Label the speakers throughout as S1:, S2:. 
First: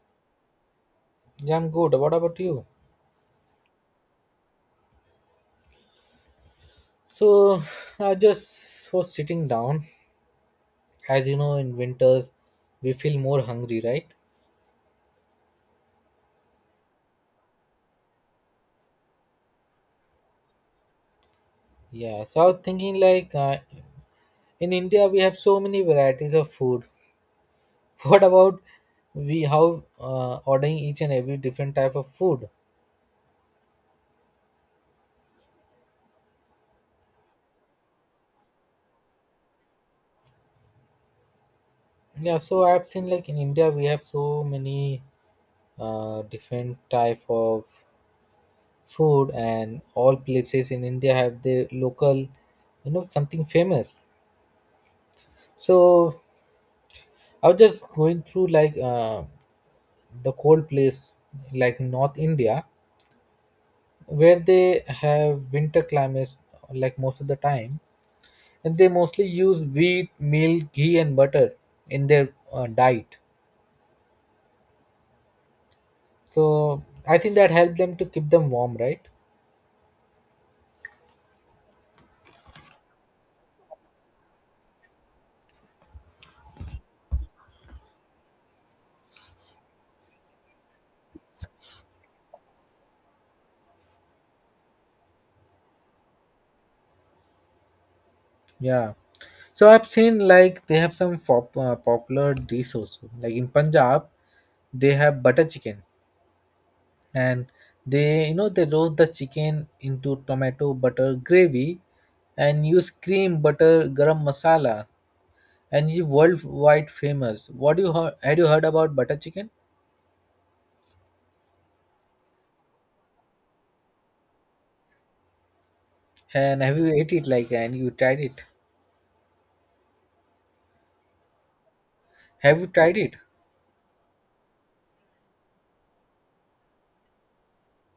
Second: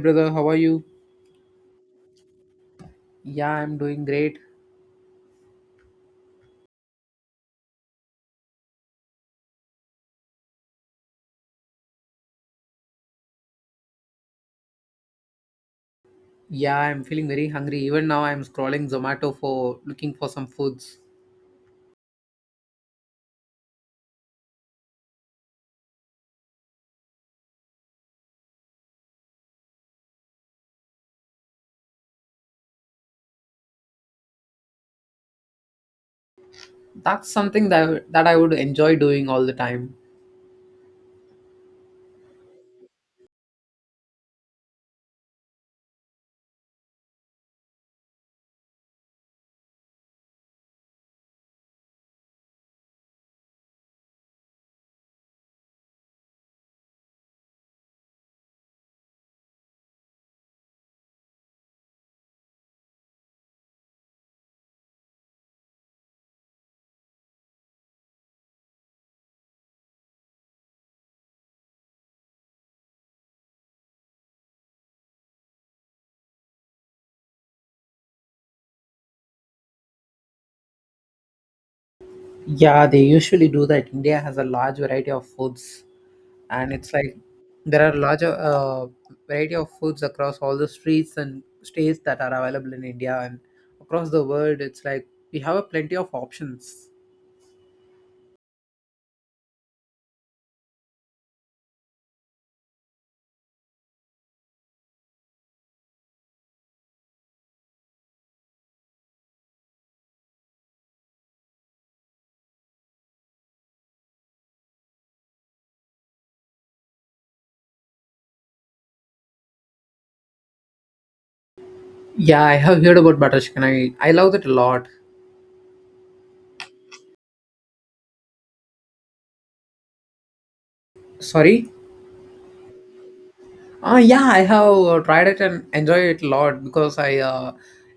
S1: Brother, how are you?
S2: Yeah, I'm good. What about you?
S1: Yeah, I'm doing great.
S2: So I just was sitting down. As you know, in winters, we feel more hungry, right?
S1: Yeah, I'm feeling very hungry. Even now, I'm scrolling Zomato for looking for some foods.
S2: Yeah. So I was thinking, in India, we have so many varieties of food. What about we how ordering each and every different type of food?
S1: That's something that I would enjoy doing all the time.
S2: Yeah. So I've seen like in India, we have so many different type of food, and all places in India have their local, something famous. So I was just going through like the cold place, like North India, where they have winter climates like most of the time, and they mostly use wheat, milk, ghee, and butter in their diet. So I think that helps them to keep them warm, right?
S1: Yeah, they usually do that. India has a large variety of foods, and it's like there are larger variety of foods across all the streets and states that are available in India and across the world. It's like we have a plenty of options.
S2: Yeah. So I've seen like they have some popular dish also. Like in Punjab, they have butter chicken. And they, you know, they roast the chicken into tomato butter gravy and use cream, butter, garam masala, and it's worldwide famous. What do you heard? Had you heard about butter chicken?
S1: Yeah, I have heard about butter chicken. I love it a lot.
S2: And have you ate it, like, and you tried it?
S1: Sorry.
S2: Have you tried it?
S1: Yeah, I have tried it and enjoy it a lot because I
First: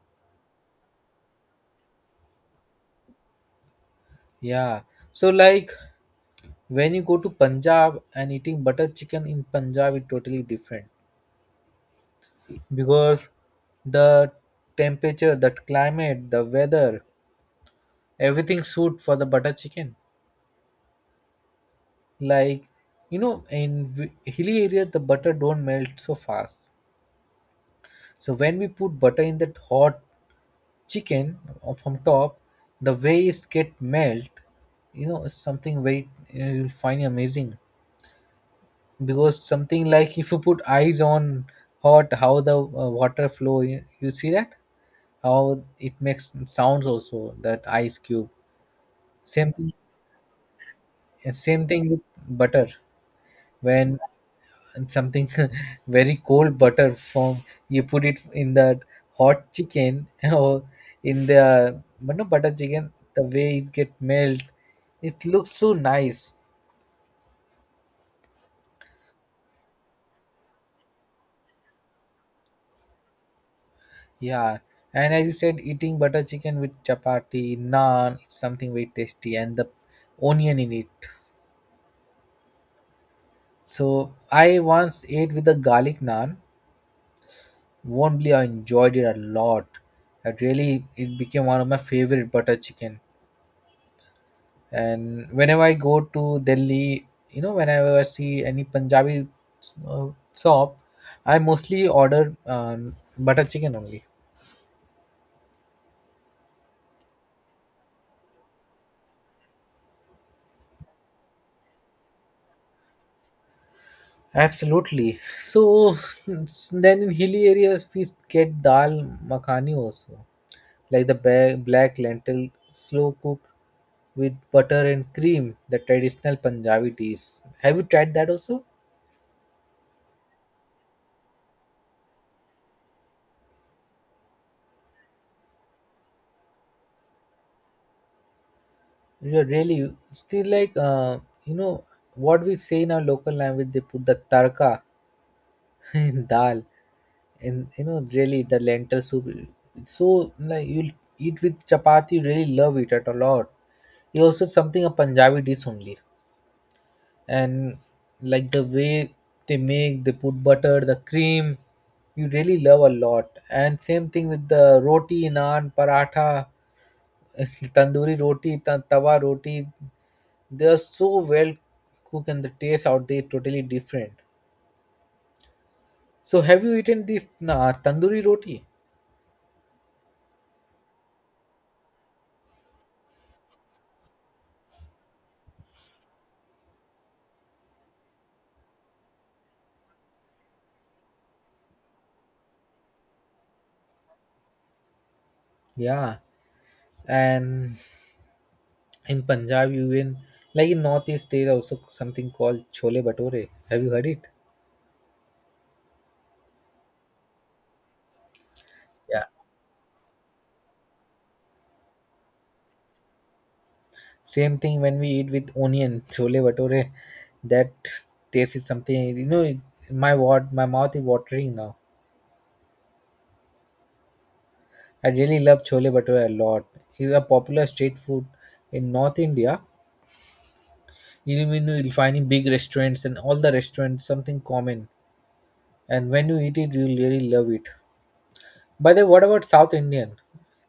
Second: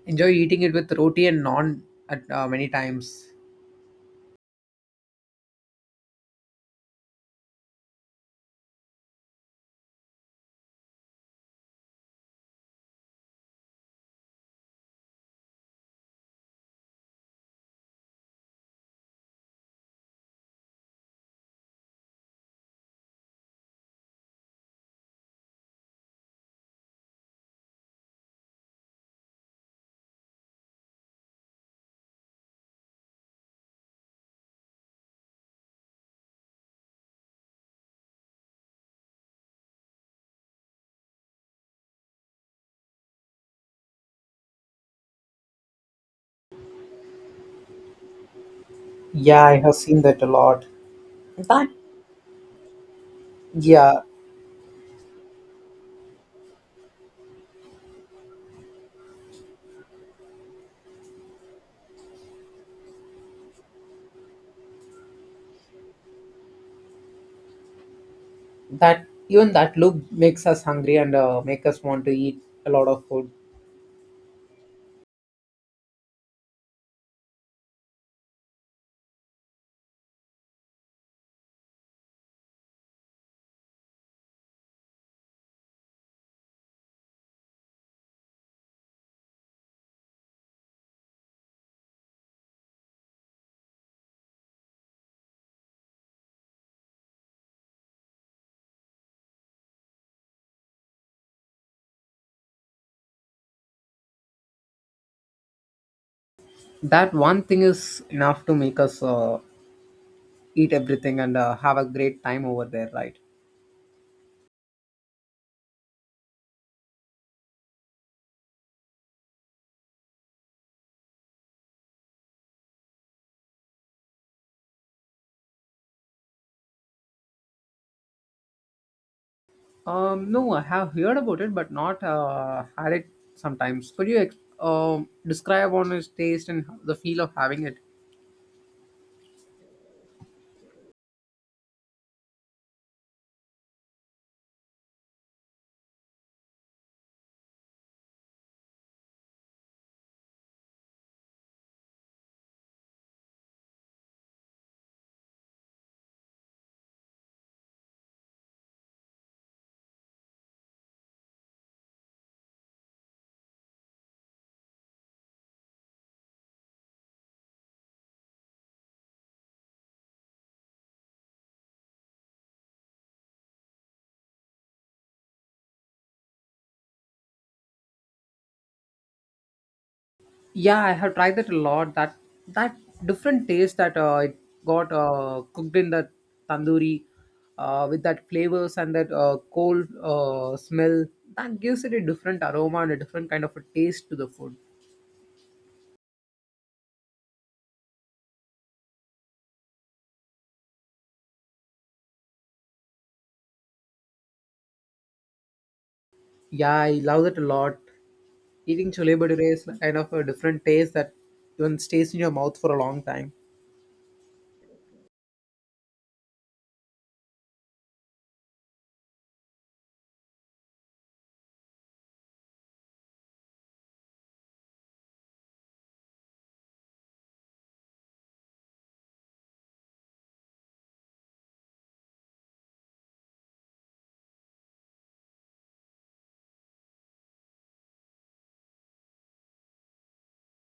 S1: enjoy eating it with roti and naan at many times.
S2: Yeah. So like when you go to Punjab and eating butter chicken in Punjab is totally different, because the temperature, the climate, the weather, everything suit for the butter chicken. Like, you know, in hilly area the butter don't melt so fast, so when we put butter in that hot chicken from top, the way it get melt, you know, it's something very you'll find amazing. Because something like if you put eyes on hot, how the water flow, you see that how it makes sounds also, that ice cube.
S1: Yeah,
S2: same
S1: I
S2: thing
S1: have seen that a lot.
S2: same
S1: That
S2: thing with butter, when
S1: yeah,
S2: and something very cold butter from, you put it in that hot chicken, or in the, but no, butter chicken, the way it get melt, it looks so nice.
S1: that even that look makes us hungry and make us want to eat a lot of food.
S2: Yeah, and as you said, eating butter chicken with chapati, naan is something very tasty, and the onion in it. So I once ate with the garlic naan. Won't believe I enjoyed it a lot. I really, it became one of my favorite butter chicken. And whenever I go to Delhi, you know, whenever I see any Punjabi uh, shop, I mostly order butter chicken only.
S1: That one thing is enough to make us eat everything and have a great time over there, right?
S2: Absolutely. So then in hilly areas we get dal makhani also, like the black lentil slow cooked with butter and cream, the traditional Punjabi dish. Have you tried that also?
S1: No, I have heard about it, but not had it sometimes. Could you describe on its taste and the feel of having it?
S2: Yeah, really. Still you know, what we say in our local language, they put the tarka and dal, and you know, really the lentil soup. So like you'll eat with chapati, you really love it at a lot. It's also something a Punjabi dish only. And like the way they make, they put butter, the cream, you really love a lot. And same thing with the roti, naan, paratha, tandoori roti, tawa roti, they are so well cooked and the taste out there totally different. So have you eaten this tandoori roti?
S1: Yeah, I have tried that a lot. That different taste that it got cooked in the tandoori with that flavors and that cold smell that gives it a different aroma and a different kind of a taste to the food.
S2: Yeah, and in Punjab, even like in Northeast, there also something called chole bhature. Have you heard it?
S1: Yeah, I love that a lot. Eating chole
S2: Yeah,
S1: bhature is kind of a different taste that even stays in your mouth for a long time.
S2: same thing when we eat with onion chole bhature. That taste is something, you know. It, my mouth is watering now. I really love chole bhature a lot. It's a popular street food in North India. You know, you'll find in big restaurants and all the restaurants something common. And when you eat it, you'll really love it. By the way, what about South Indian?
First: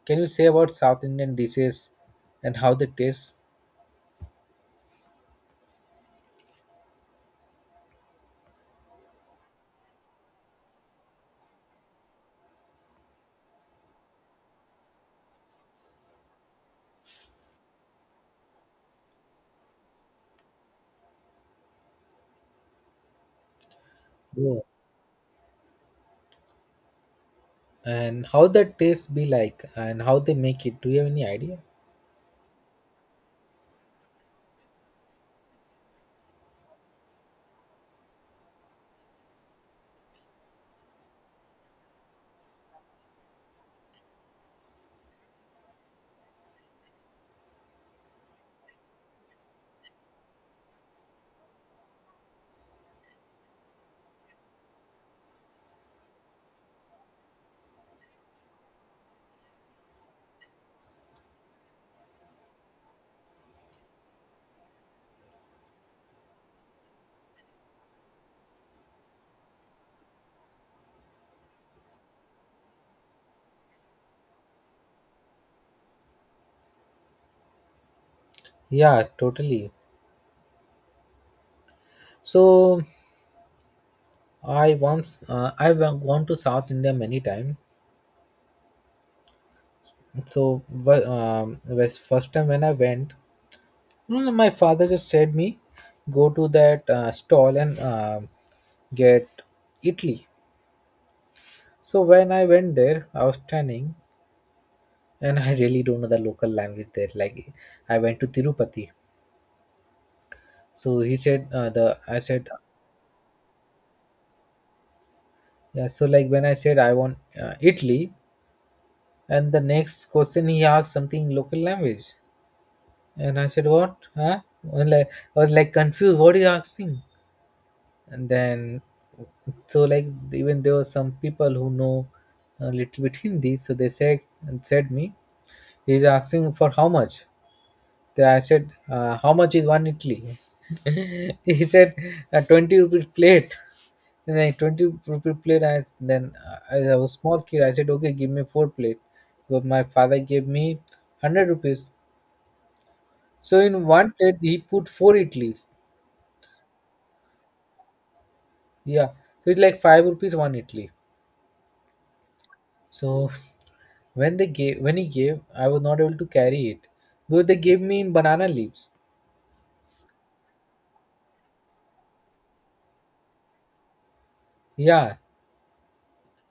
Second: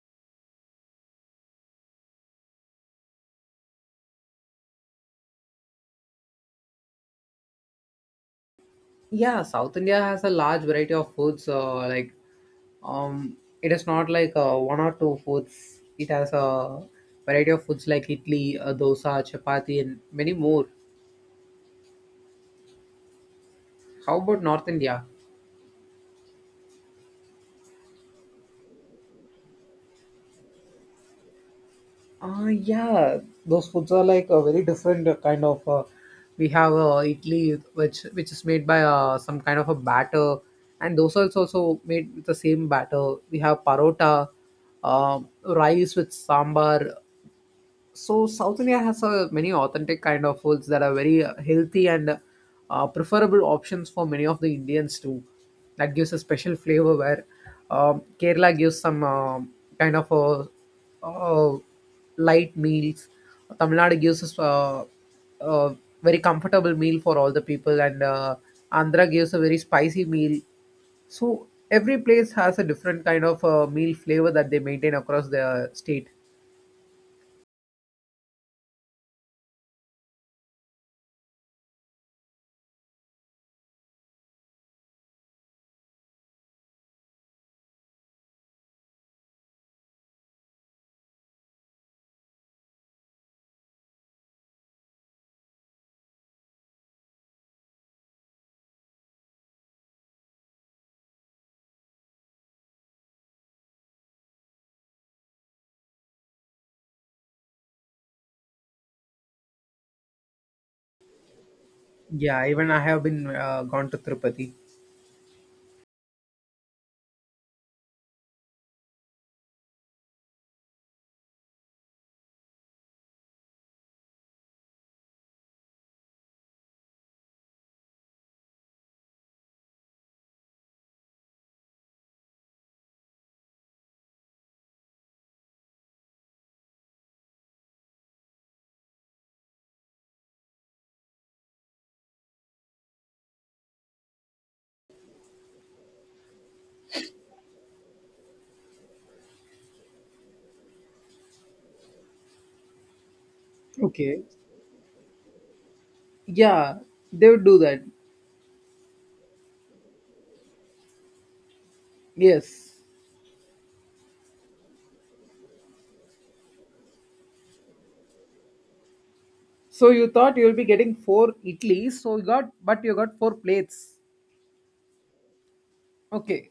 S2: Can you say about South Indian dishes and how they taste?
S1: Yeah, South India has a large variety of foods like Um, it is not like one or two foods. It has a variety of foods like idli, dosa, chapati, and many more. How about
S2: Go.
S1: North India?
S2: And how that taste be like and how they make it? Do you have any idea?
S1: Yeah, those foods are like a very different kind of. We have idli, which is made by some kind of a batter, and dosa is also made with the same batter. We have parota, rice with sambar. So south india has many authentic kind of foods that are very healthy and preferable options for many of the indians too that gives a special flavor where kerala gives some kind of a, uh light meals tamil nadu gives us a very comfortable meal for all the people and andhra gives a very spicy meal so every place has a different kind of meal flavor that they maintain across their state.
S2: Yeah, totally. So I once I've gone to South India many times. So was first time when I went, mm, my father just said me go to that stall and get Italy. So when I went there, I was standing and I really don't know the local language there. Like I went to Tirupati, so he said the I
S1: Yeah,
S2: said.
S1: even I have been gone to Tirupati.
S2: Yeah. So like when I said I want Italy, and the next question he asked something in local language, and I said, what? Huh? And like I was like confused. What is he asking? And then so like even there were some people who know a little bit Hindi, so they said and said me, he's asking for how much. They, I said, how much is one Italy? He said, 20 rupees plate. And then 20 rupee plate. Then as I was small kid, I said, okay, give me four plate. But my father gave me 100 rupees. So in one
S1: Okay.
S2: plate, he put four Italy's.
S1: Yeah, they would do that.
S2: Yeah. So it's like 5 rupees one Italy.
S1: Yes.
S2: So when they gave when he gave, I was not able to carry it because they gave me in banana leaves.
S1: So you thought you'll be getting four Italy, so you got four plates.
S2: Yeah.
S1: Okay.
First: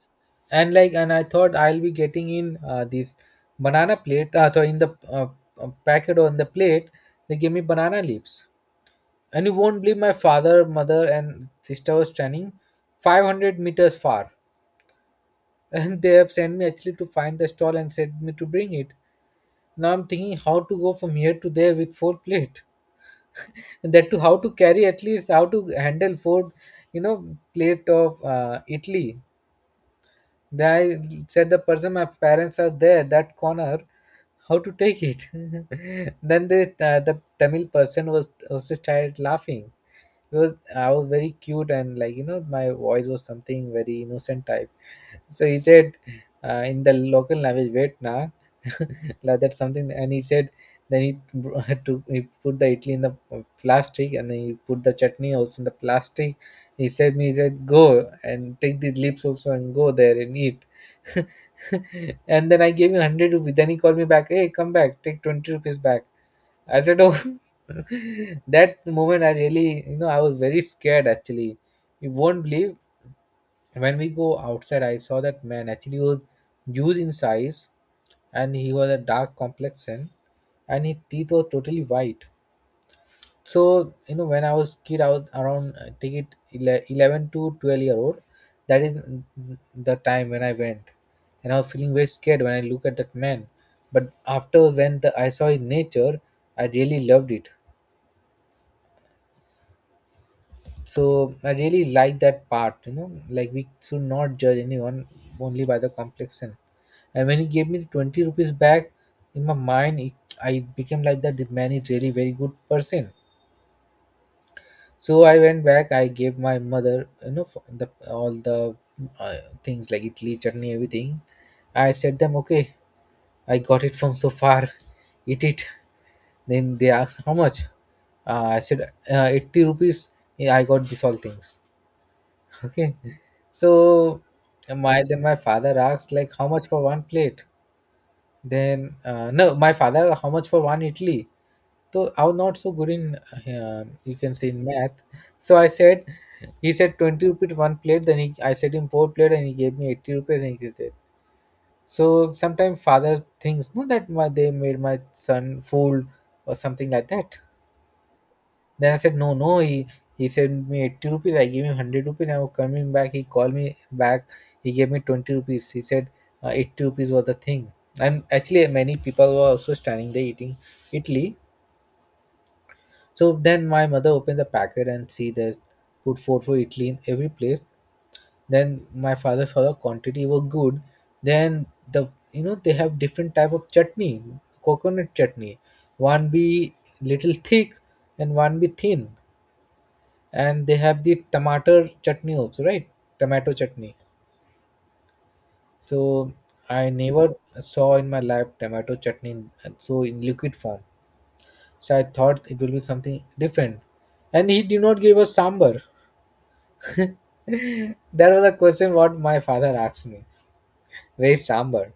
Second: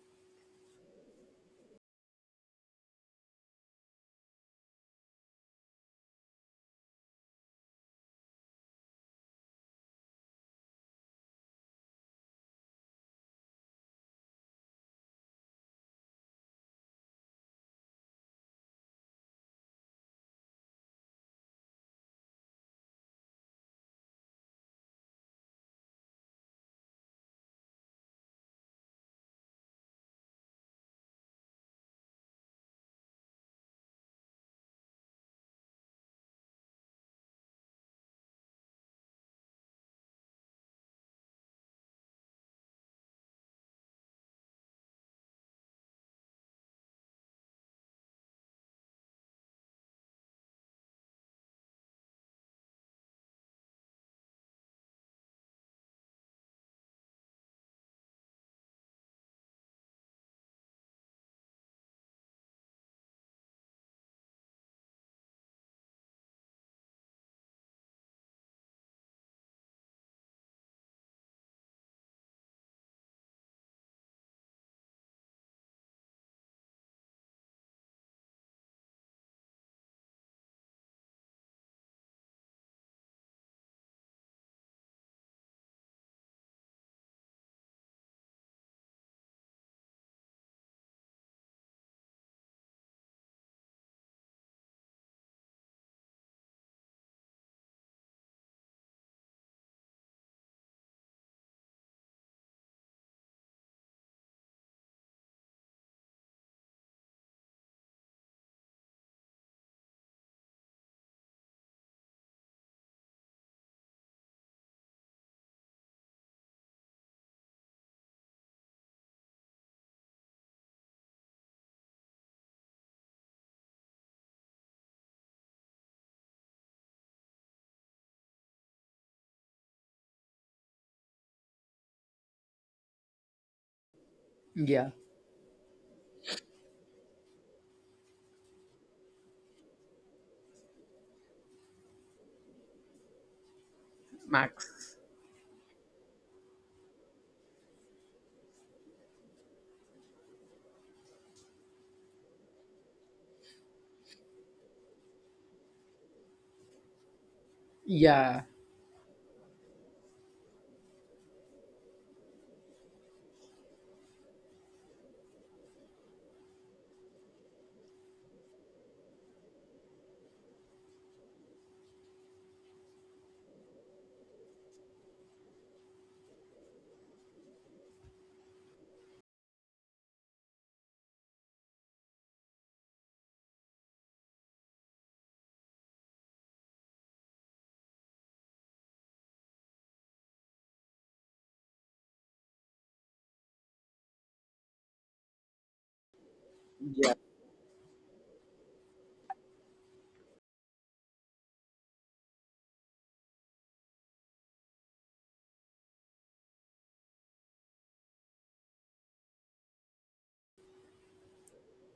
S2: And like, and I thought I'll be getting in this banana plate, thought in the packet on the plate. They gave me banana leaves, and you won't believe my father, mother, and sister was standing 500 meters far. And they have sent me actually to find the stall and said me to bring it. Now I'm thinking how to go from here to there with four plate, and that too how to carry, at least how to handle four, you know, plate of Italy. I said, the person, my parents are there that corner, how to take it. Then the Tamil person was just started laughing. It was, I was very cute, and like, you know, my voice was something very innocent type. So he said, in the local language, wait na, like that's something. And he said, then had he put the idli in the plastic, and then he put the chutney also in the plastic. He said, go and take the lips also and go there and eat. And then I gave him 100 rupees. Then he called me back, hey, come back, take 20 rupees back. I said, oh. That moment I really, you know, I was very scared actually. You won't believe, when we go outside, I saw that man actually was huge in size, and he was a dark complexion, and his teeth were totally white. So you know, when I was kid, I was around 11 to 12 year old. That is, mm, the time when I went, and I was feeling very scared when I look at that man. But after, when I saw his nature, I really loved it. So I really like that part, you know, like we should not judge anyone only by the complexion. And when he gave me the 20 rupees back, in my mind it, I became like that, the man is really very good person. So I went back, I gave my mother, you know, for the all the uh, things like Italy, chutney, everything. I said them, okay, I got it from so far, eat it. Then they asked how much. I said 80 rupees. Yeah, I got this all things. Okay. So
S1: Yeah,
S2: my father asked, like how much for one plate? Then no, my father, how much for one idli? So I'm not so good in you can say in math.
S1: max.
S2: So I said, he said 20 rupees one plate. Then he I said him four plate, and he gave me 80 rupees, and he did it. So sometimes father thinks, no, that my, they made my son fool or something like that.
S1: Yeah.
S2: Then I said, no, no. He sent me 80 rupees. I gave him 100 rupees. I was coming back. He called me back. He gave me 20 rupees. He said 80 rupees was the thing. And actually, many people were also standing there eating Italy. So then my mother opened the packet and see the, put four for Italy in every place. Then my father saw the quantity were good. Then, the, you know, they have different type of chutney, coconut chutney. One be little thick and one be thin, and they have the tomato chutney also, right? Tomato chutney. So I never saw in my life tomato chutney in- so in liquid form. So I thought it will be something different. And he did not give us sambar. That was a question what my father asked me. Where is sambar?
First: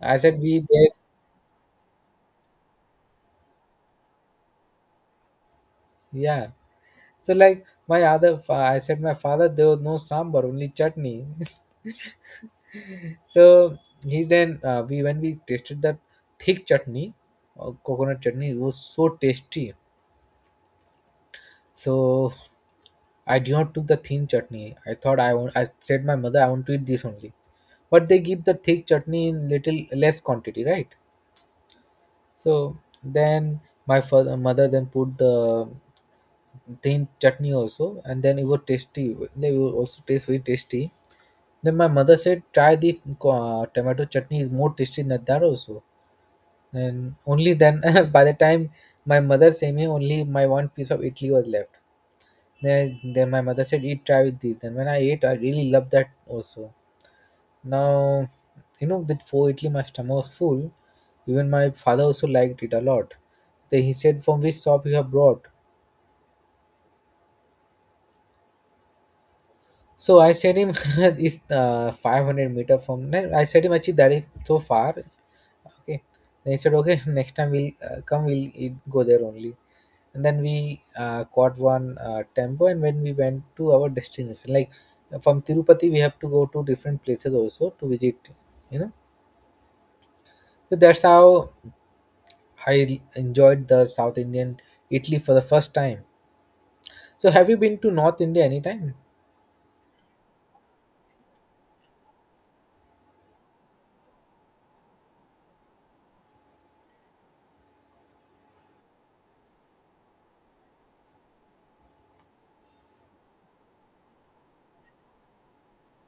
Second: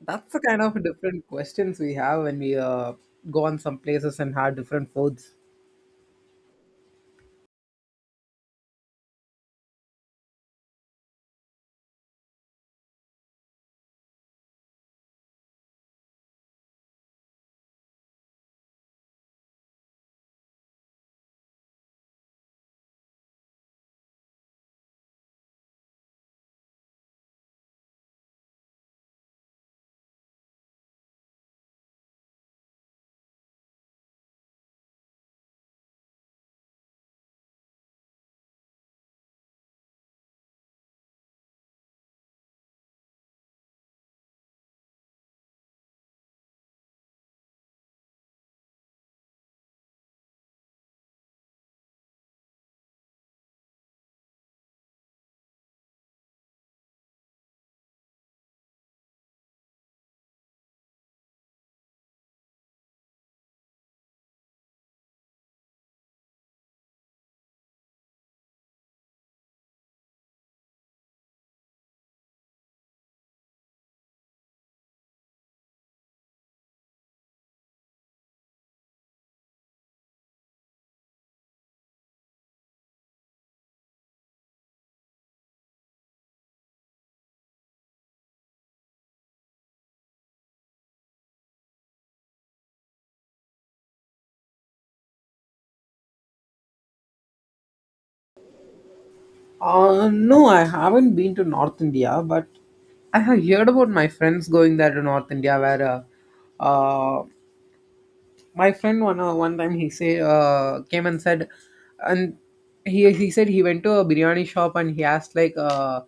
S2: I
S1: That's the
S2: said we
S1: kind of
S2: there.
S1: different questions we have when we go on some places and have different foods.
S2: Yeah. So like I said my father, there was no sambar, only chutney. So he then we when we tasted that thick chutney, coconut chutney, it was so tasty. So I did not took the thin chutney. I thought I want. I said my mother I want to eat this only, but they give the thick chutney in little less quantity, right? So then my father mother then put the thin chutney also, and then it was tasty. They will also taste very tasty. Then my mother said, try the tomato chutney is more tasty than that also. And only then by the time my mother sent me only my one piece of idli was left then my mother said eat try with this then when I ate I really loved that also now you know with four idli my stomach was full. Even my father also liked it a lot. Then he said from which shop you have brought. So I said him it's 500-meter from then I said him actually that is so far. Okay, they said okay. Next time we'll come we'll eat, go there only. And then we caught one tempo and when we went to our destination like from Tirupati we have to go to different places also to visit, you know. So that's how I enjoyed the South Indian italy for the first time. So have you been to North India anytime?
S1: No, I haven't been to North India, but I have heard about my friends going there to North India where uh my friend one time he say came and said and he said he went to a biryani shop and he asked like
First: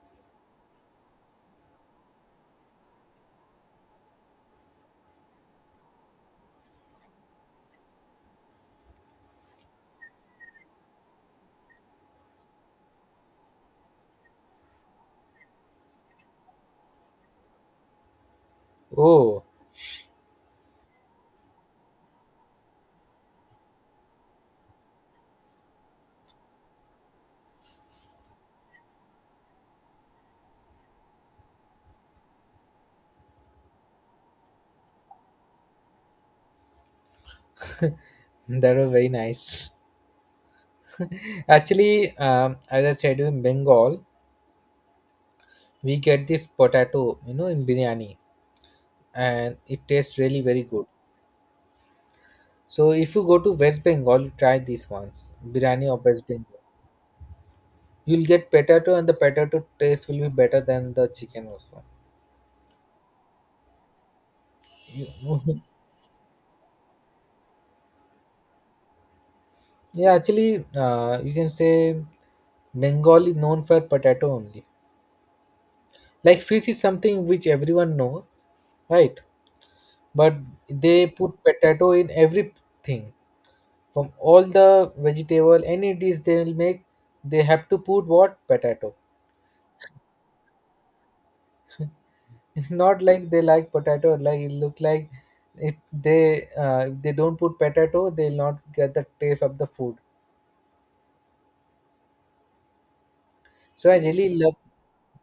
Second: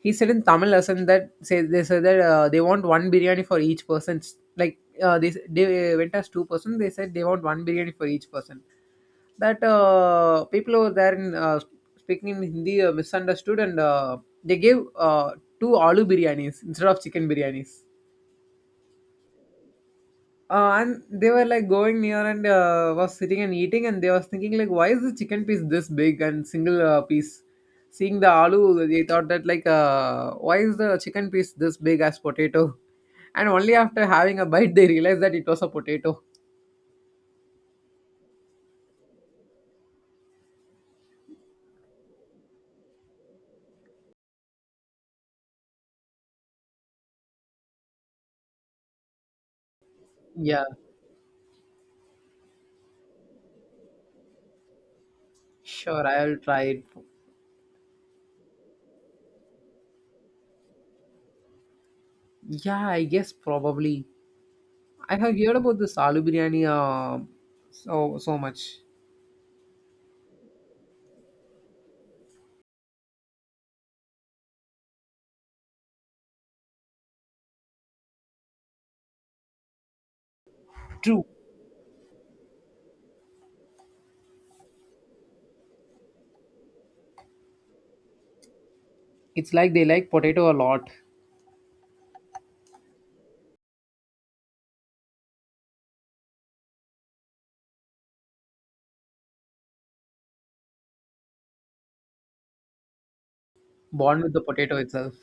S1: he said in Tamil lesson that say they said that they want one biryani for each person like they went as two-person they said they want one biryani for each person that people over there in speaking in Hindi misunderstood and they gave two aloo biryanis instead of chicken biryanis
S2: Oh,
S1: and they were like going near and was sitting and eating and they was thinking like why is the chicken piece this big and single piece seeing the aloo they thought that like why is the chicken piece this big as potato. and only after having a bite they realized that it was a potato.
S2: that was very nice. Actually, as I said, in Bengal, we get this potato, you know, in biryani, and it tastes really very
S1: Yeah,
S2: good. So if you go to West Bengal, you try this once, biryani of
S1: sure,
S2: West
S1: I'll
S2: Bengal.
S1: try it.
S2: You'll get potato, and the potato taste will be better than the chicken also.
S1: Yeah, I guess probably I have heard
S2: You-
S1: about this aloo biryani so so much.
S2: yeah, actually, you can say Bengal is known for potato only. Like fish is something which everyone know, right? But they
S1: True.
S2: put potato in everything. From all the vegetable, any dish they will make, they have to put what potato.
S1: It's like they like potato a lot,
S2: It's not like they like potato. Like it look like it. They if they don't put potato, they'll not get the taste of the food. So I
S1: born with
S2: really
S1: the
S2: love.
S1: potato itself.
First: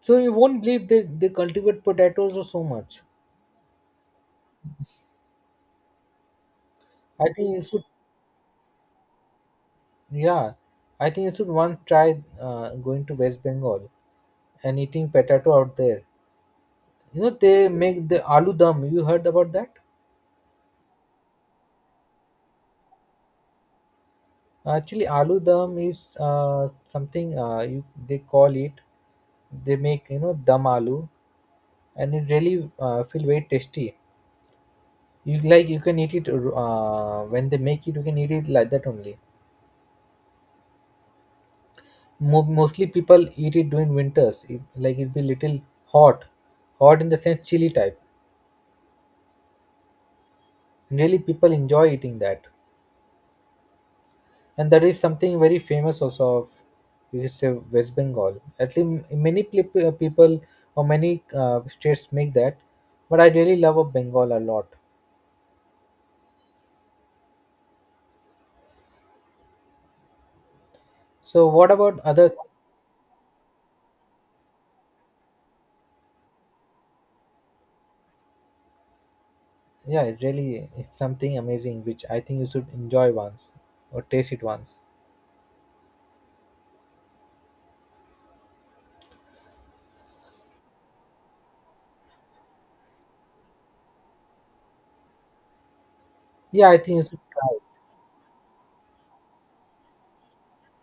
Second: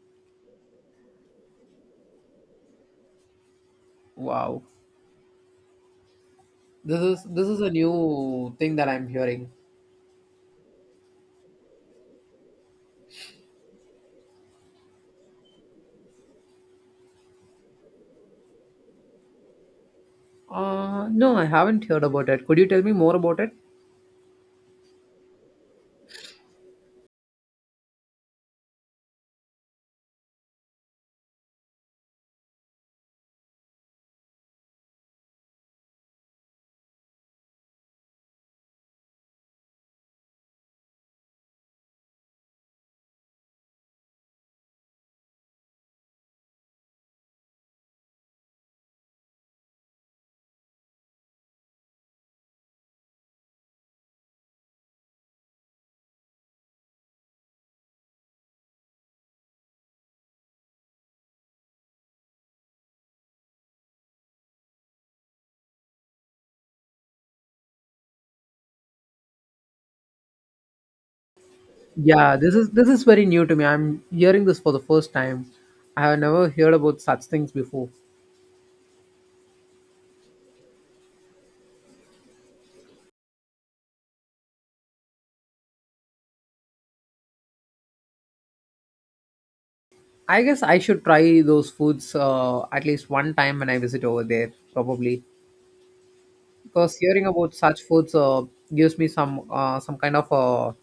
S2: So you won't believe they cultivate potatoes or so much.
S1: Wow. This
S2: I
S1: is this
S2: think
S1: is
S2: you
S1: a
S2: should.
S1: new thing that I'm hearing.
S2: Yeah, I think you should once try going to West Bengal and eating potato out there. You know they make the aloo dum. You heard about that?
S1: No, I haven't heard about it. Could you tell me more about it?
S2: Actually, aloo dum is something you, they call it. They make you know dum aloo, and it really feel very tasty. You like you can eat it when they make it. You can eat it like that only. Mo- mostly people eat it during winters. It, like it be little hot, hot in the sense chilly type. Really, people enjoy eating that. And that is something very famous also of you can say West Bengal. At least many pl- people or many states make that, but I really love of Bengal a lot. So what about other?
S1: Yeah, this is very new to me. I'm hearing this for the first time. I have never heard about such things before.
S2: Yeah, it really it's something amazing which I think you should enjoy once or taste it once.
S1: I guess I should try those foods at least one time when I visit over there, probably.
S2: Yeah, I think
S1: Because
S2: you should
S1: hearing about
S2: try.
S1: such foods gives me some kind of a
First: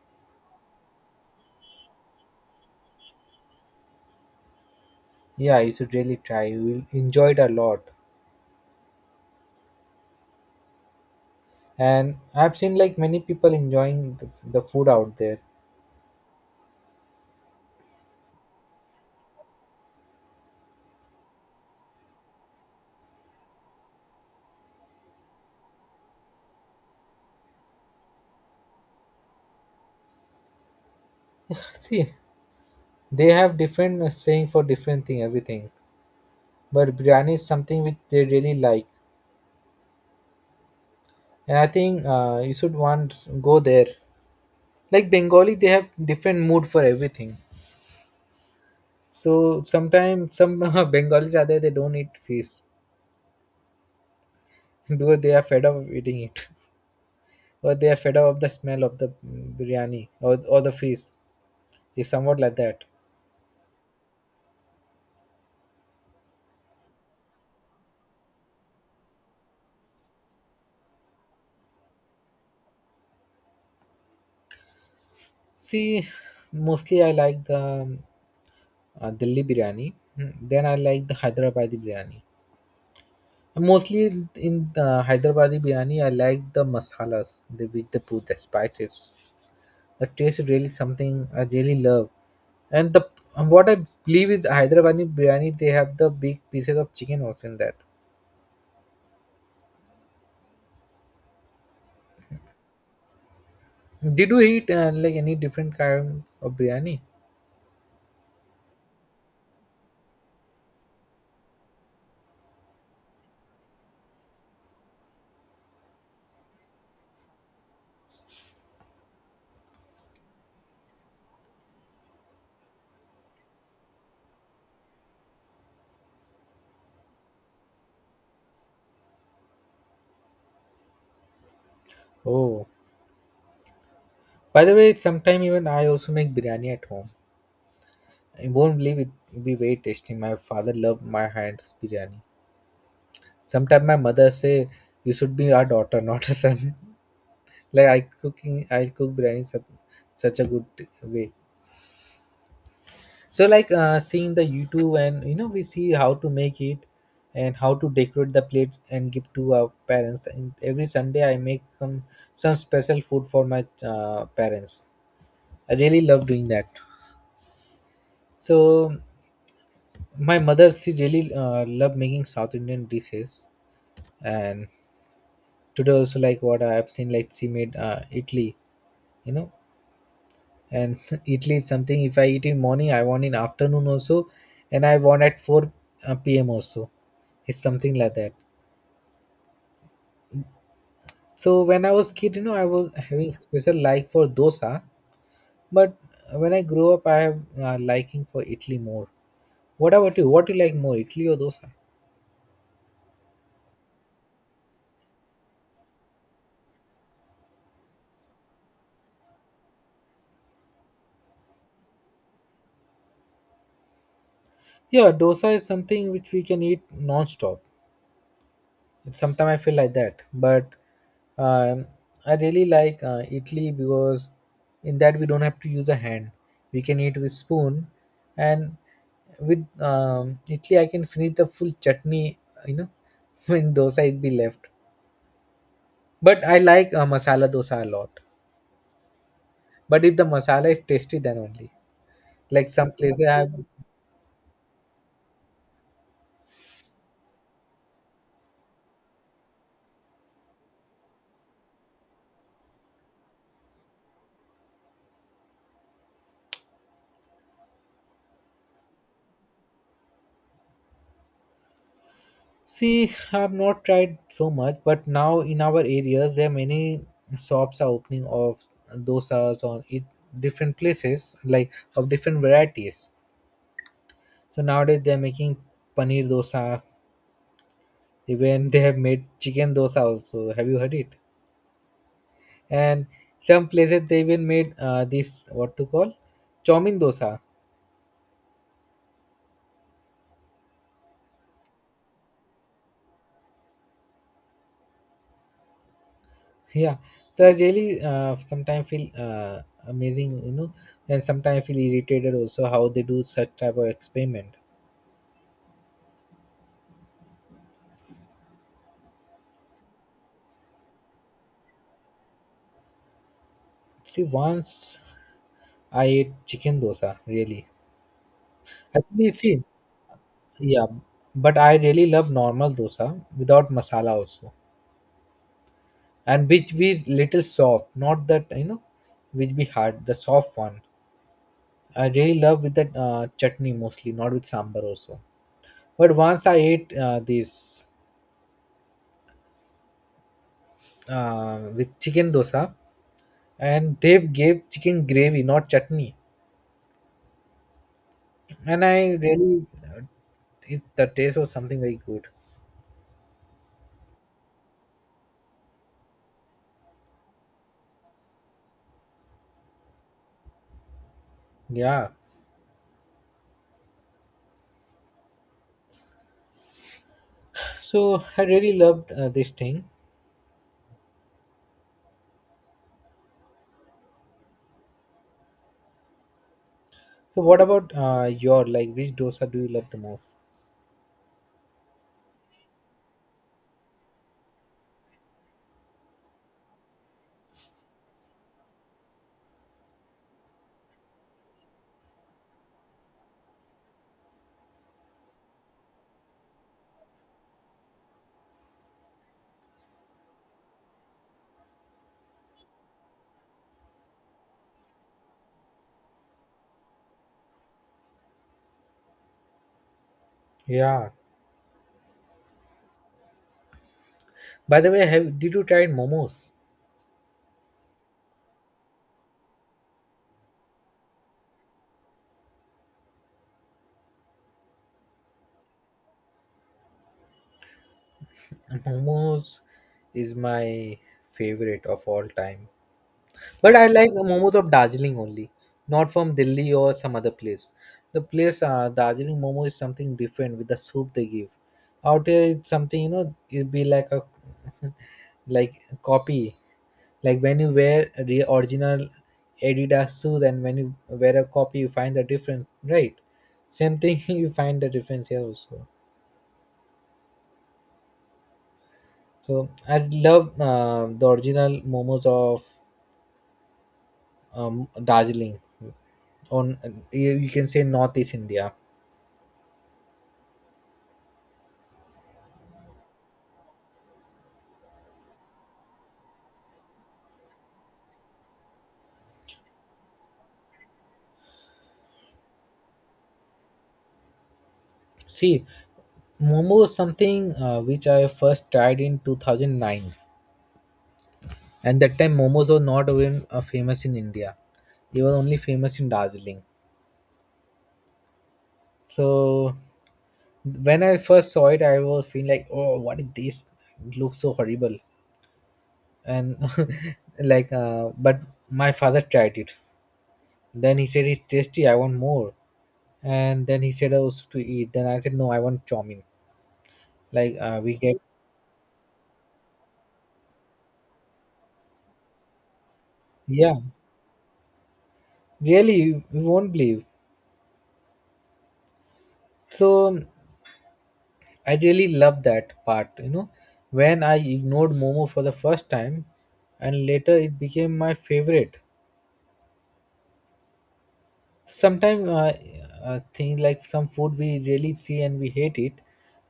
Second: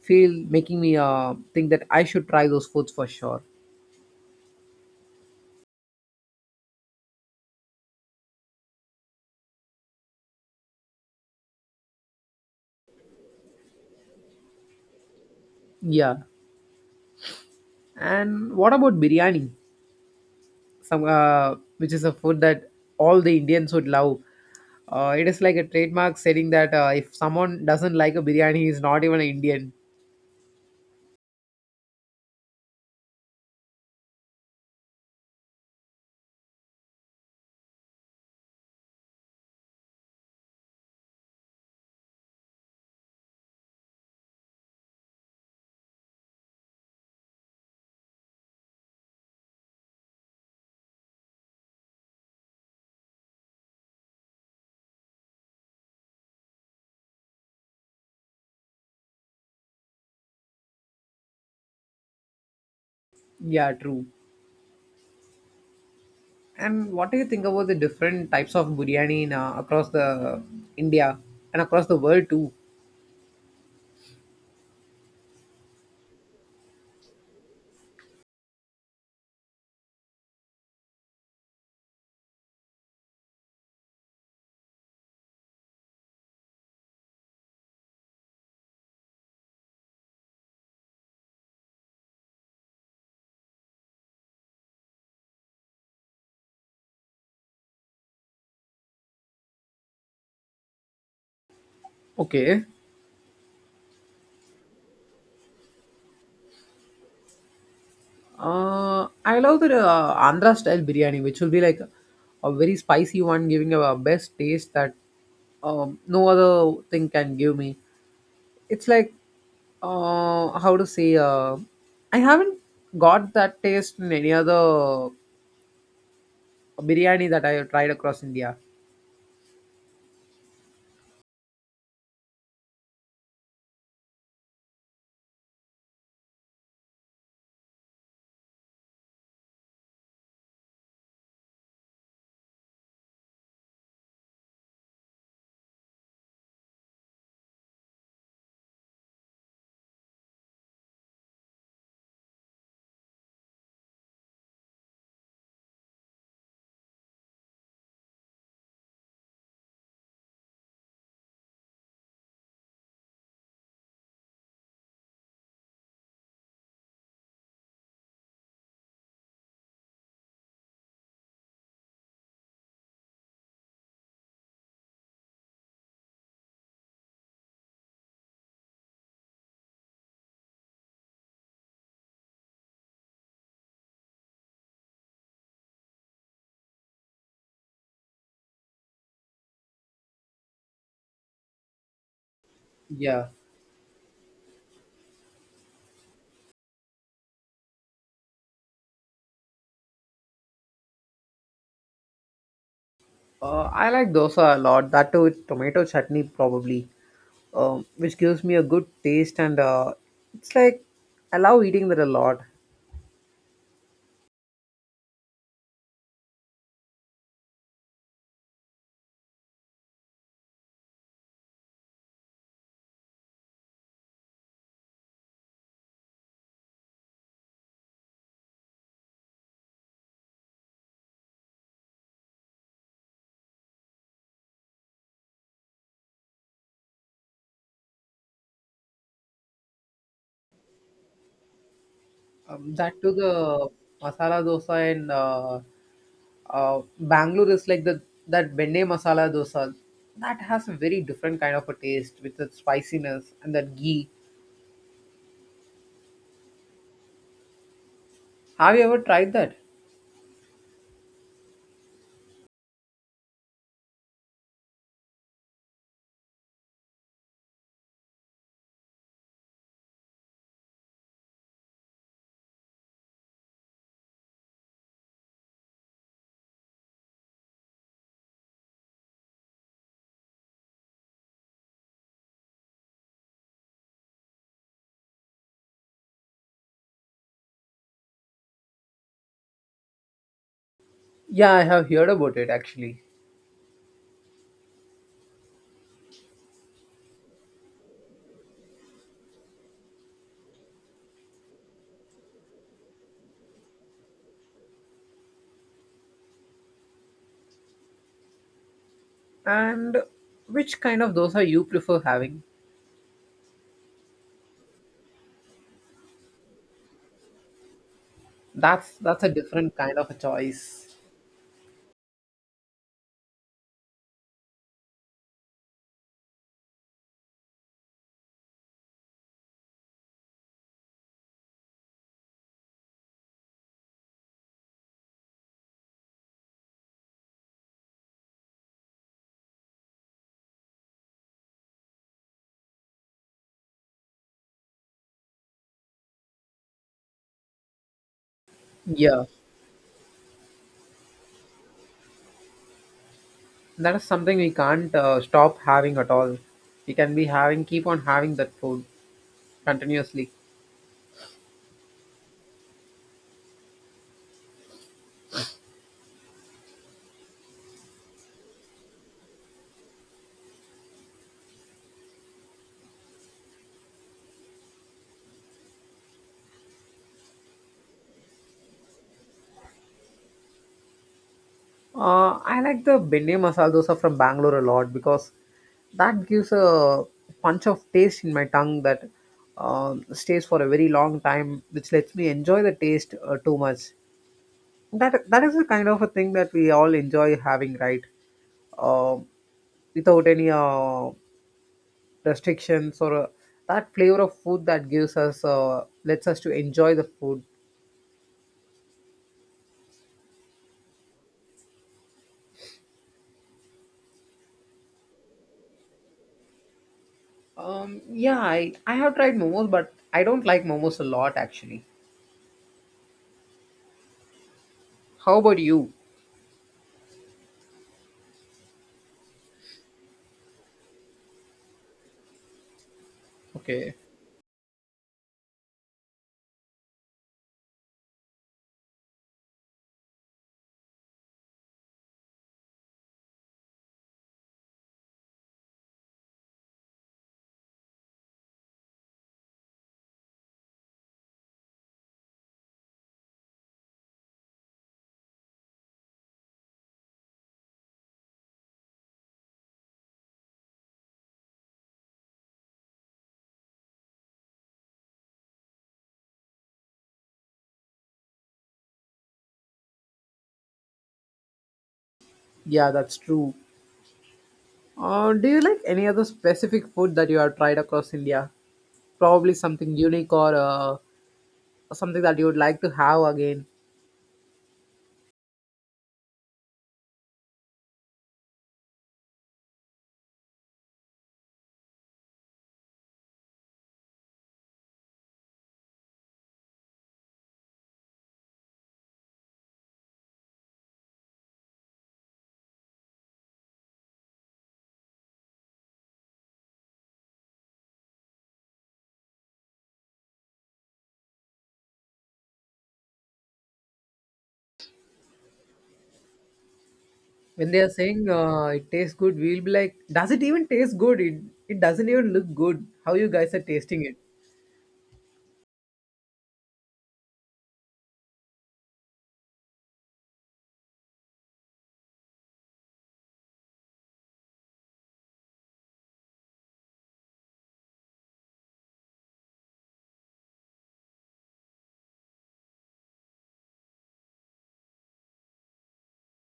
S1: feel, making me think that I should try those foods for sure.
S2: Yeah, you should really try. You will enjoy it a lot. And I've seen like many people enjoying the food out there.
S1: Yeah. And what about biryani? Some which is a food that all the Indians would love. It is like a trademark saying that if someone doesn't like a biryani, he is not even an Indian.
S2: See, they have different saying for different thing, everything. But biryani is something which they really like and I think you should once go there. Like Bengali they have different mood for everything. So sometimes some Bengalis are there they don't eat fish. Because they are fed up of eating it. Or they are fed up of the smell of the biryani, or the fish. It's somewhat like that.
S1: Yeah, true. And what do you think about the different types of biryani in, across the India and across the world too?
S2: See, mostly I like the Delhi biryani. Then I like the Hyderabadi biryani. Mostly in the Hyderabadi biryani, I like the masalas they, with the put the spices. The taste is really something I really love. And the and what I believe with Hyderabadi biryani, they have the big pieces of chicken also in that.
S1: Okay.
S2: Did you eat like any different kind of biryani?
S1: I love the Andhra style biryani, which will be like a very spicy one, giving a best taste that no other thing can give me. It's like how to say I haven't got that taste in any other biryani that I have tried across india.
S2: Oh, by the way, sometime even I also make biryani at home. I won't believe it will be very tasty. My father loved my hands biryani. Sometimes my mother say you should be our daughter, not a son. Like I cooking I cook biryani such, such a good way. So like seeing the YouTube and you know we see how to make it and how to decorate the plate and give to our parents, and every Sunday I make some special food for my parents. I really love doing that. So my mother she really love making South Indian dishes. And today also like what I have seen like she made italy, you know. And Italy is something if I eat in morning, I want in afternoon also, and I want at 4 p.m. also. It's something like that. So when I was kid, you know, I was
S1: Yeah,
S2: having special like for dosa, but when I grew up, I have liking for Italy more. What about you? What do you like more, Italy or dosa?
S1: I like dosa a lot, that too with tomato chutney probably, which gives me a good taste and it's like I love eating that a lot.
S2: Yeah, dosa is something which we can eat non-stop. Sometimes I feel like that but um, I really like italy because in that we don't have to use a hand. We can eat with spoon. And with italy I can finish the full chutney, you know. When dosa it be left, but I like masala dosa a lot, but if the masala is tasty then only like some
S1: That to
S2: places I have.
S1: the masala dosa and Bangalore is like the that benne masala dosa that has a very different kind of a taste with that spiciness and that ghee. Have you ever tried that?
S2: See, I've not tried so much, but now in our areas there are many shops are opening of dosas on it, different places, like of different varieties. So nowadays they are making paneer dosa. Even they have made chicken dosa also. Have you heard it? And some places they even made this what to call chomin dosa.
S1: Yeah, I have heard about it actually.
S2: Yeah. So I really sometimes feel amazing, you know, and sometimes I feel irritated also how they do such type of experiment.
S1: And which kind of dosa you prefer having?
S2: See, once I ate chicken dosa, really.
S1: That's a
S2: Actually, see,
S1: different kind of a
S2: yeah,
S1: choice.
S2: but I really love normal dosa without masala also, and which be little soft, not that you know, which be hard, the soft one. I really love with that chutney mostly, not with sambar also. But once I ate this with chicken dosa, and they gave chicken gravy, not chutney, and I
S1: Yeah,
S2: really, it, the taste was something very good.
S1: that is something we can't stop having at all. We can be having keep on having that food continuously.
S2: Yeah. So I really loved this thing. So what about your like which dosa do you love the most?
S1: I like the Bindi masala dosa from Bangalore a lot because that gives a punch of taste in my tongue that stays for a very long time, which lets me enjoy the taste too much. That is the kind of a thing that we all enjoy having, right? Uh, Without any restrictions or that flavor of food that gives us lets us to enjoy the food.
S2: Yeah. By the way, have did you try momos?
S1: Yeah, I have tried momos, but I don't like momos a lot actually. How about you?
S2: Momos is my favorite of all time. But I
S1: Okay.
S2: like momos of Darjeeling only, not from Delhi or some other place. The place Darjeeling momo is something different with the soup they give. Out here, it's something you know, it'd be like a like copy. Like when you wear the original Adidas shoes and when you wear a copy, you find the difference, right? Same thing, you find the difference here also. So I love the original momos of Darjeeling, on you you can say Northeast India.
S1: Yeah, that's true. Do you like any other specific food that you have tried across India? Probably something unique or something that you would like to have again.
S2: See, momo is something which I first tried in 2009, and that time momos were not even famous in India. They were only famous in Darjeeling. So when I first saw it, I was feeling like, oh, what is this? It looks so horrible. And like, but my father tried it. Then he said, it's tasty, I want more. And then he said, also to eat. Then I said, no, I want chow mein. Like,
S1: When they are
S2: we get,
S1: saying it tastes good, we'll be like, does it even taste good? It doesn't even look good. How you guys are
S2: yeah,
S1: tasting it?
S2: really, you won't believe. So I really love that part, you know. When I ignored Momo for the first time, and later it became my favorite. Sometimes things like some food we really see and we hate it,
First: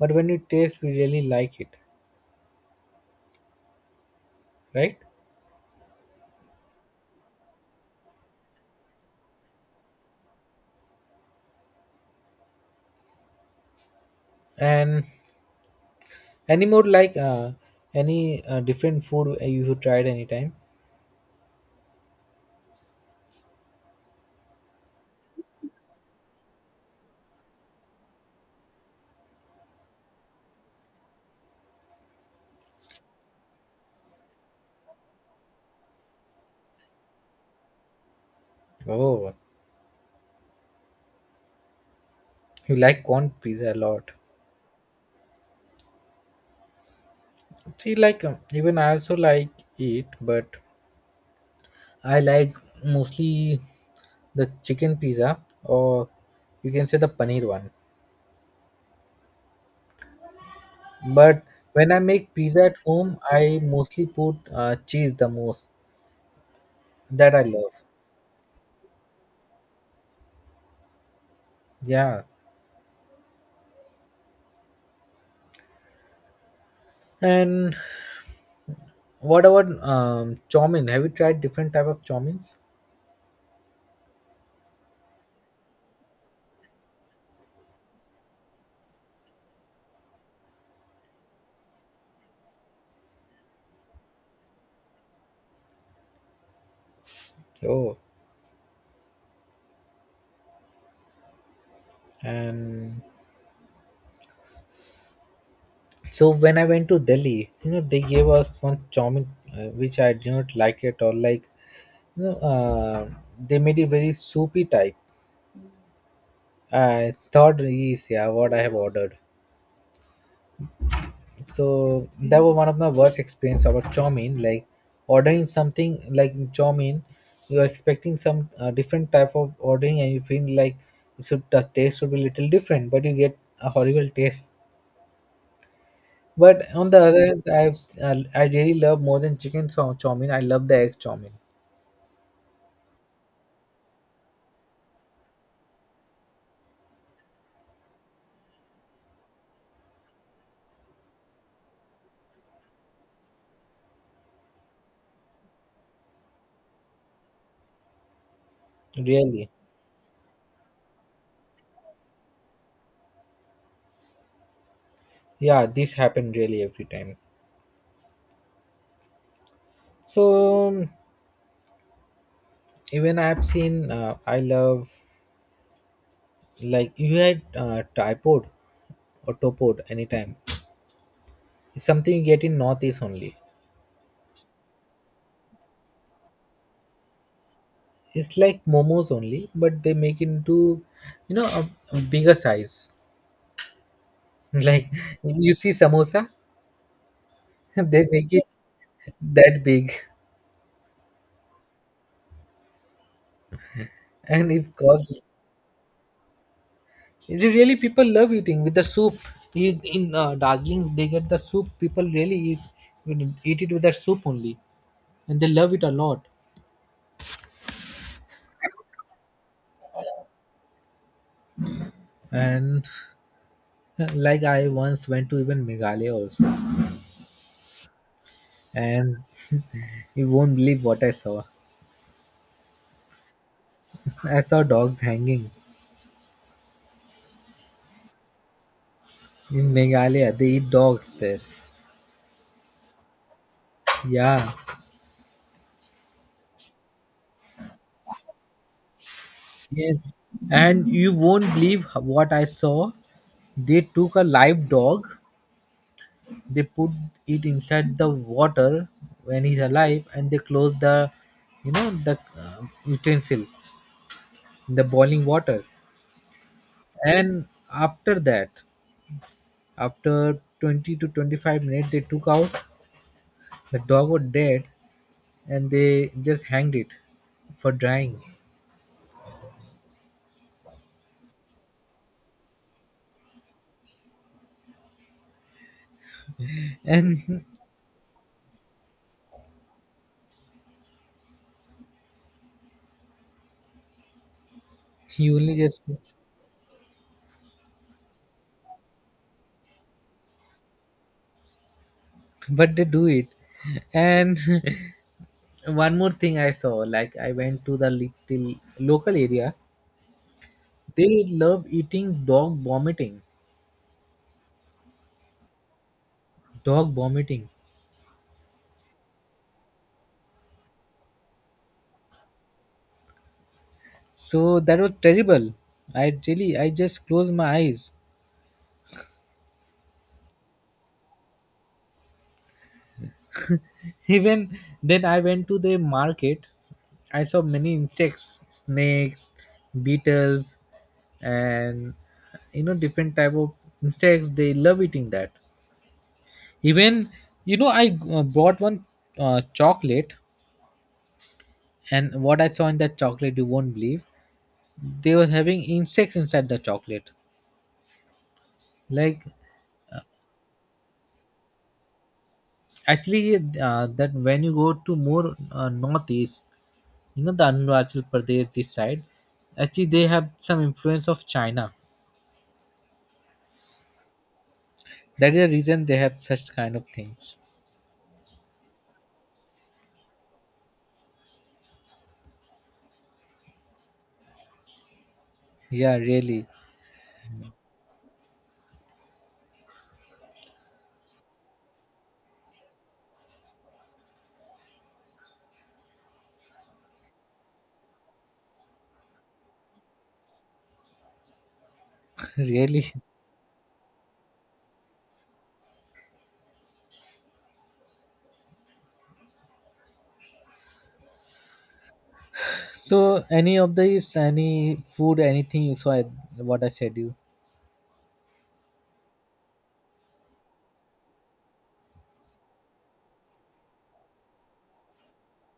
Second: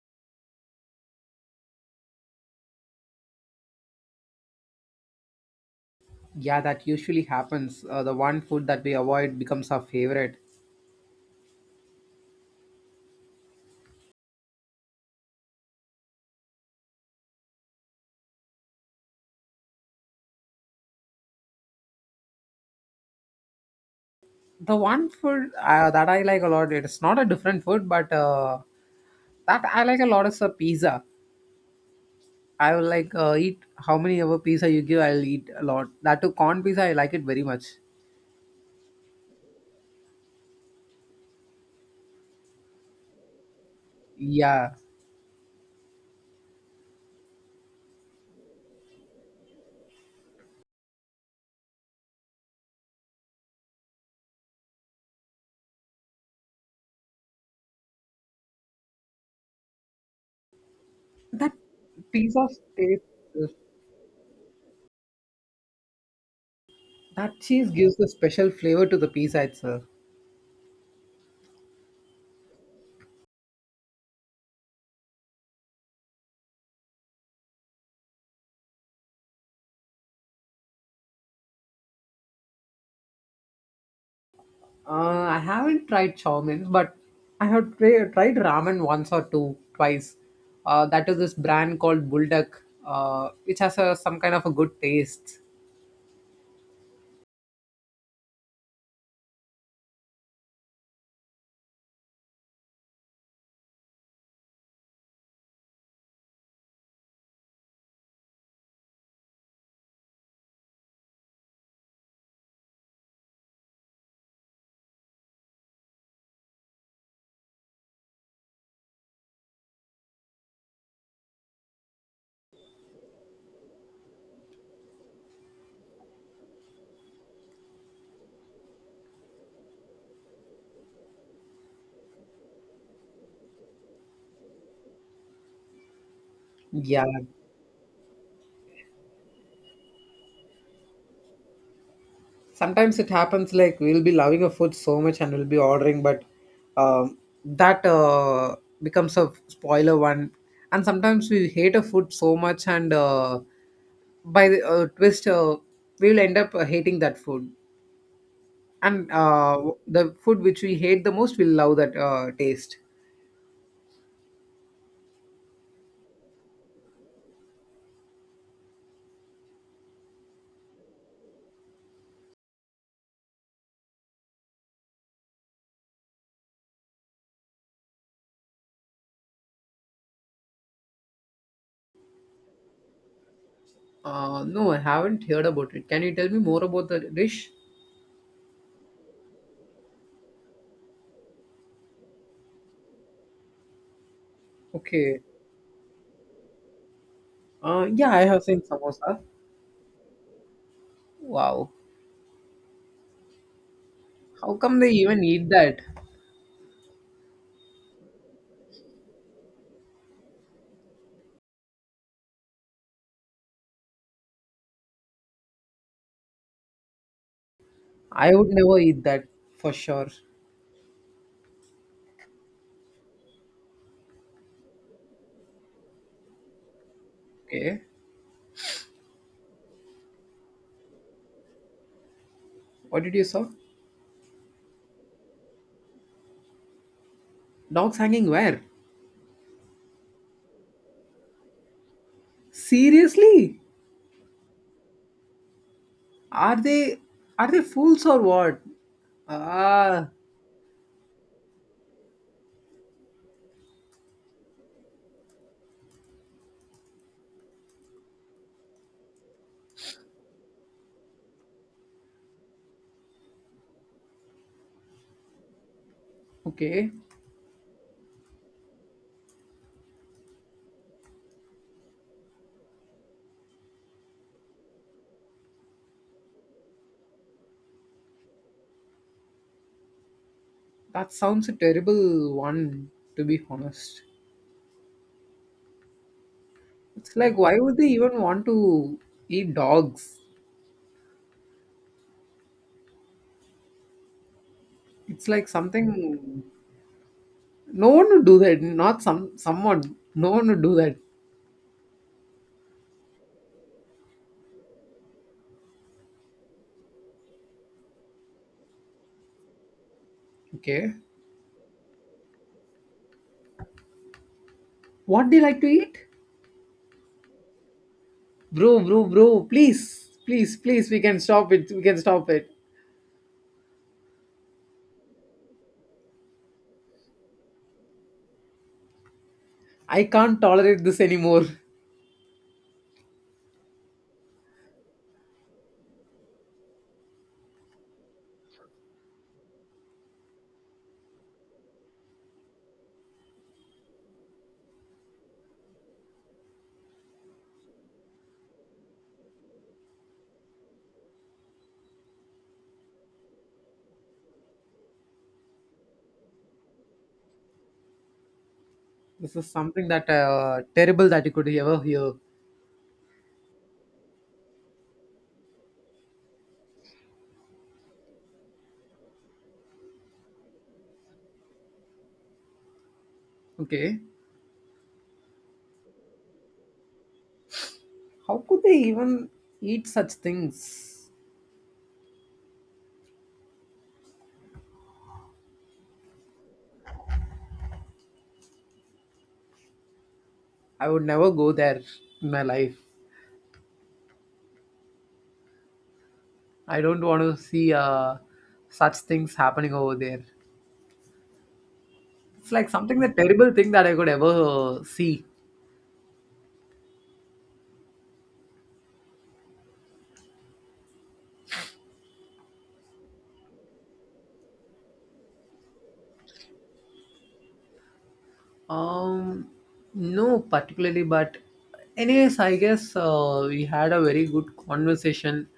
S2: but when we taste, we really like it, right?
S1: Yeah, that usually happens. The one food that we avoid becomes our favorite.
S2: And any more like any different food you have tried anytime?
S1: The one food that I like a lot, it's not a different food, but that I like a lot is a pizza. I will like eat how many ever pizza you give. I'll eat a lot. That too, corn pizza. I like it very much.
S2: Oh, you like corn pizza a lot.
S1: Yeah,
S2: See, like even I also like it, but I like mostly the chicken pizza or you can say the paneer one. But
S1: that
S2: when I make
S1: pizza
S2: pizza at
S1: taste.
S2: home, I mostly put cheese the most. That
S1: That
S2: I
S1: cheese
S2: love.
S1: gives a special flavor to the pizza itself.
S2: Yeah. And what about chow mein? Have you tried different type of chow meins?
S1: I haven't tried chow mein, but I have tried ramen once or twice. That is this brand called Bulldog, which has a, some kind of a good taste.
S2: Oh, and so when I went to Delhi, you know, they gave us one chowmin, which I did not like at all. Like, you know, they made it very soupy type. I thought is yeah what I have ordered. So that was one of my worst experience about chowmin. Like ordering something like chowmin, you're expecting some different type of ordering, and you feel like it should the taste should be little different, but you get a horrible taste. But on the
S1: Yeah,
S2: other hand, I've I really love more than chicken chow mein. I love the egg chow mein.
S1: sometimes it happens like we'll be loving a food so much and we'll be ordering but um, that becomes a spoiler one, and sometimes we hate a food so much and by the twist we'll end up hating that food and
S2: Really,
S1: the food which we hate the most, we'll love that taste.
S2: yeah, this happened really every time. So um, even I've seen. I love like you had tripod or topod anytime. It's something you get in northeast only.
S1: No, I haven't heard about it. Can you tell me more about the dish?
S2: It's like momos only, but they make into you know a bigger size. Like
S1: Okay.
S2: you see samosa, they
S1: Yeah, I
S2: make
S1: have
S2: it
S1: seen samosa.
S2: that big,
S1: Wow,
S2: and
S1: how
S2: it
S1: come they
S2: costs
S1: even eat that?
S2: Re- really, people love eating with the soup. In Darjeeling, they get the soup. People really eat it with the soup only, and they love it a lot.
S1: I would never eat that for sure.
S2: And like I once went to even Meghalaya also,
S1: Okay.
S2: and you won't believe what I saw.
S1: What did you saw?
S2: I saw dogs hanging
S1: Dogs hanging where?
S2: in Meghalaya. They eat dogs there.
S1: Seriously?
S2: Yeah,
S1: Are they are they fools or what?
S2: yes.
S1: Ah,
S2: And you won't believe what I saw. They took a live dog they put it inside the water when he's alive and they close the you know the utensil in the boiling water.
S1: okay.
S2: And after that after 20 to 25 minutes they took out. The dog was dead and they just hanged it for drying.
S1: That sounds a terrible one to be honest. It's like
S2: And
S1: why would they even want to eat dogs? It's
S2: he
S1: like
S2: only just
S1: something no one would do that. Not some someone. No one would do that.
S2: but they do it. And one more thing I saw like I went to the little local area.
S1: Okay.
S2: They love eating dog vomiting.
S1: What do you like to eat?
S2: Dog vomiting.
S1: Bro, bro, bro, please, please, please, we can stop it. We can stop it.
S2: So that was terrible. I really I just closed my eyes.
S1: I can't tolerate this anymore.
S2: Even then I went to the market I saw many insects, snakes, beetles, and you know different type of insects they love eating that. Even you know I bought one chocolate, and what I saw in that chocolate you won't believe they were having insects inside the chocolate. Like
S1: This is something that terrible that you could ever hear.
S2: actually, that when you go to more northeast, you know the Arunachal Pradesh this side, actually they have some influence of China.
S1: Okay,
S2: That is the reason they have such kind of things.
S1: how could they even eat such things?
S2: Yeah, really,
S1: I would never go there in my life. I don't want to see such things happening over there. It's like
S2: really.
S1: something the terrible thing that I could ever see.
S2: So, any of these, any food, anything you saw, at- what I said you
S1: Um, no, particularly, but anyways, I guess we had a very good conversation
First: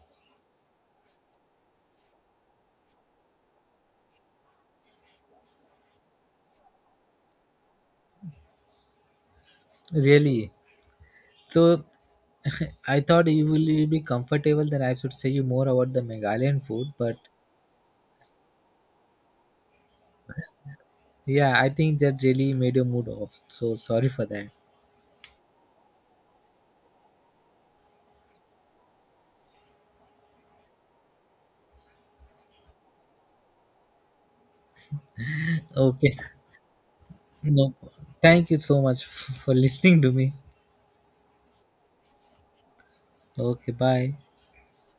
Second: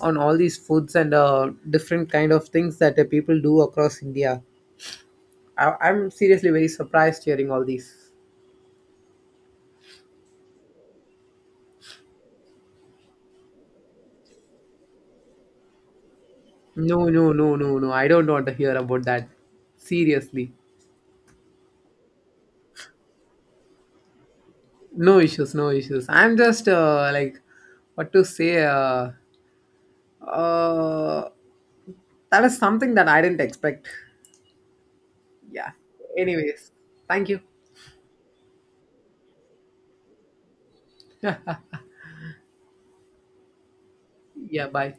S1: on all these foods and different kind of things that people do across India. I'm seriously very surprised hearing all these.
S2: really. So, I thought you will be comfortable. Then I should say you more about the Meghalayan food,
S1: No,
S2: but
S1: no, no, no, no. I don't want to hear about that. Seriously,
S2: yeah, I think that really made your mood off. So sorry for that.
S1: no issues, no issues. I'm just like, what to say? Uh, that is something that I didn't expect. Yeah.
S2: Okay.
S1: Anyways, thank you.
S2: No, thank you so much f- for listening to me. Okay, bye.
S1: Yeah, bye.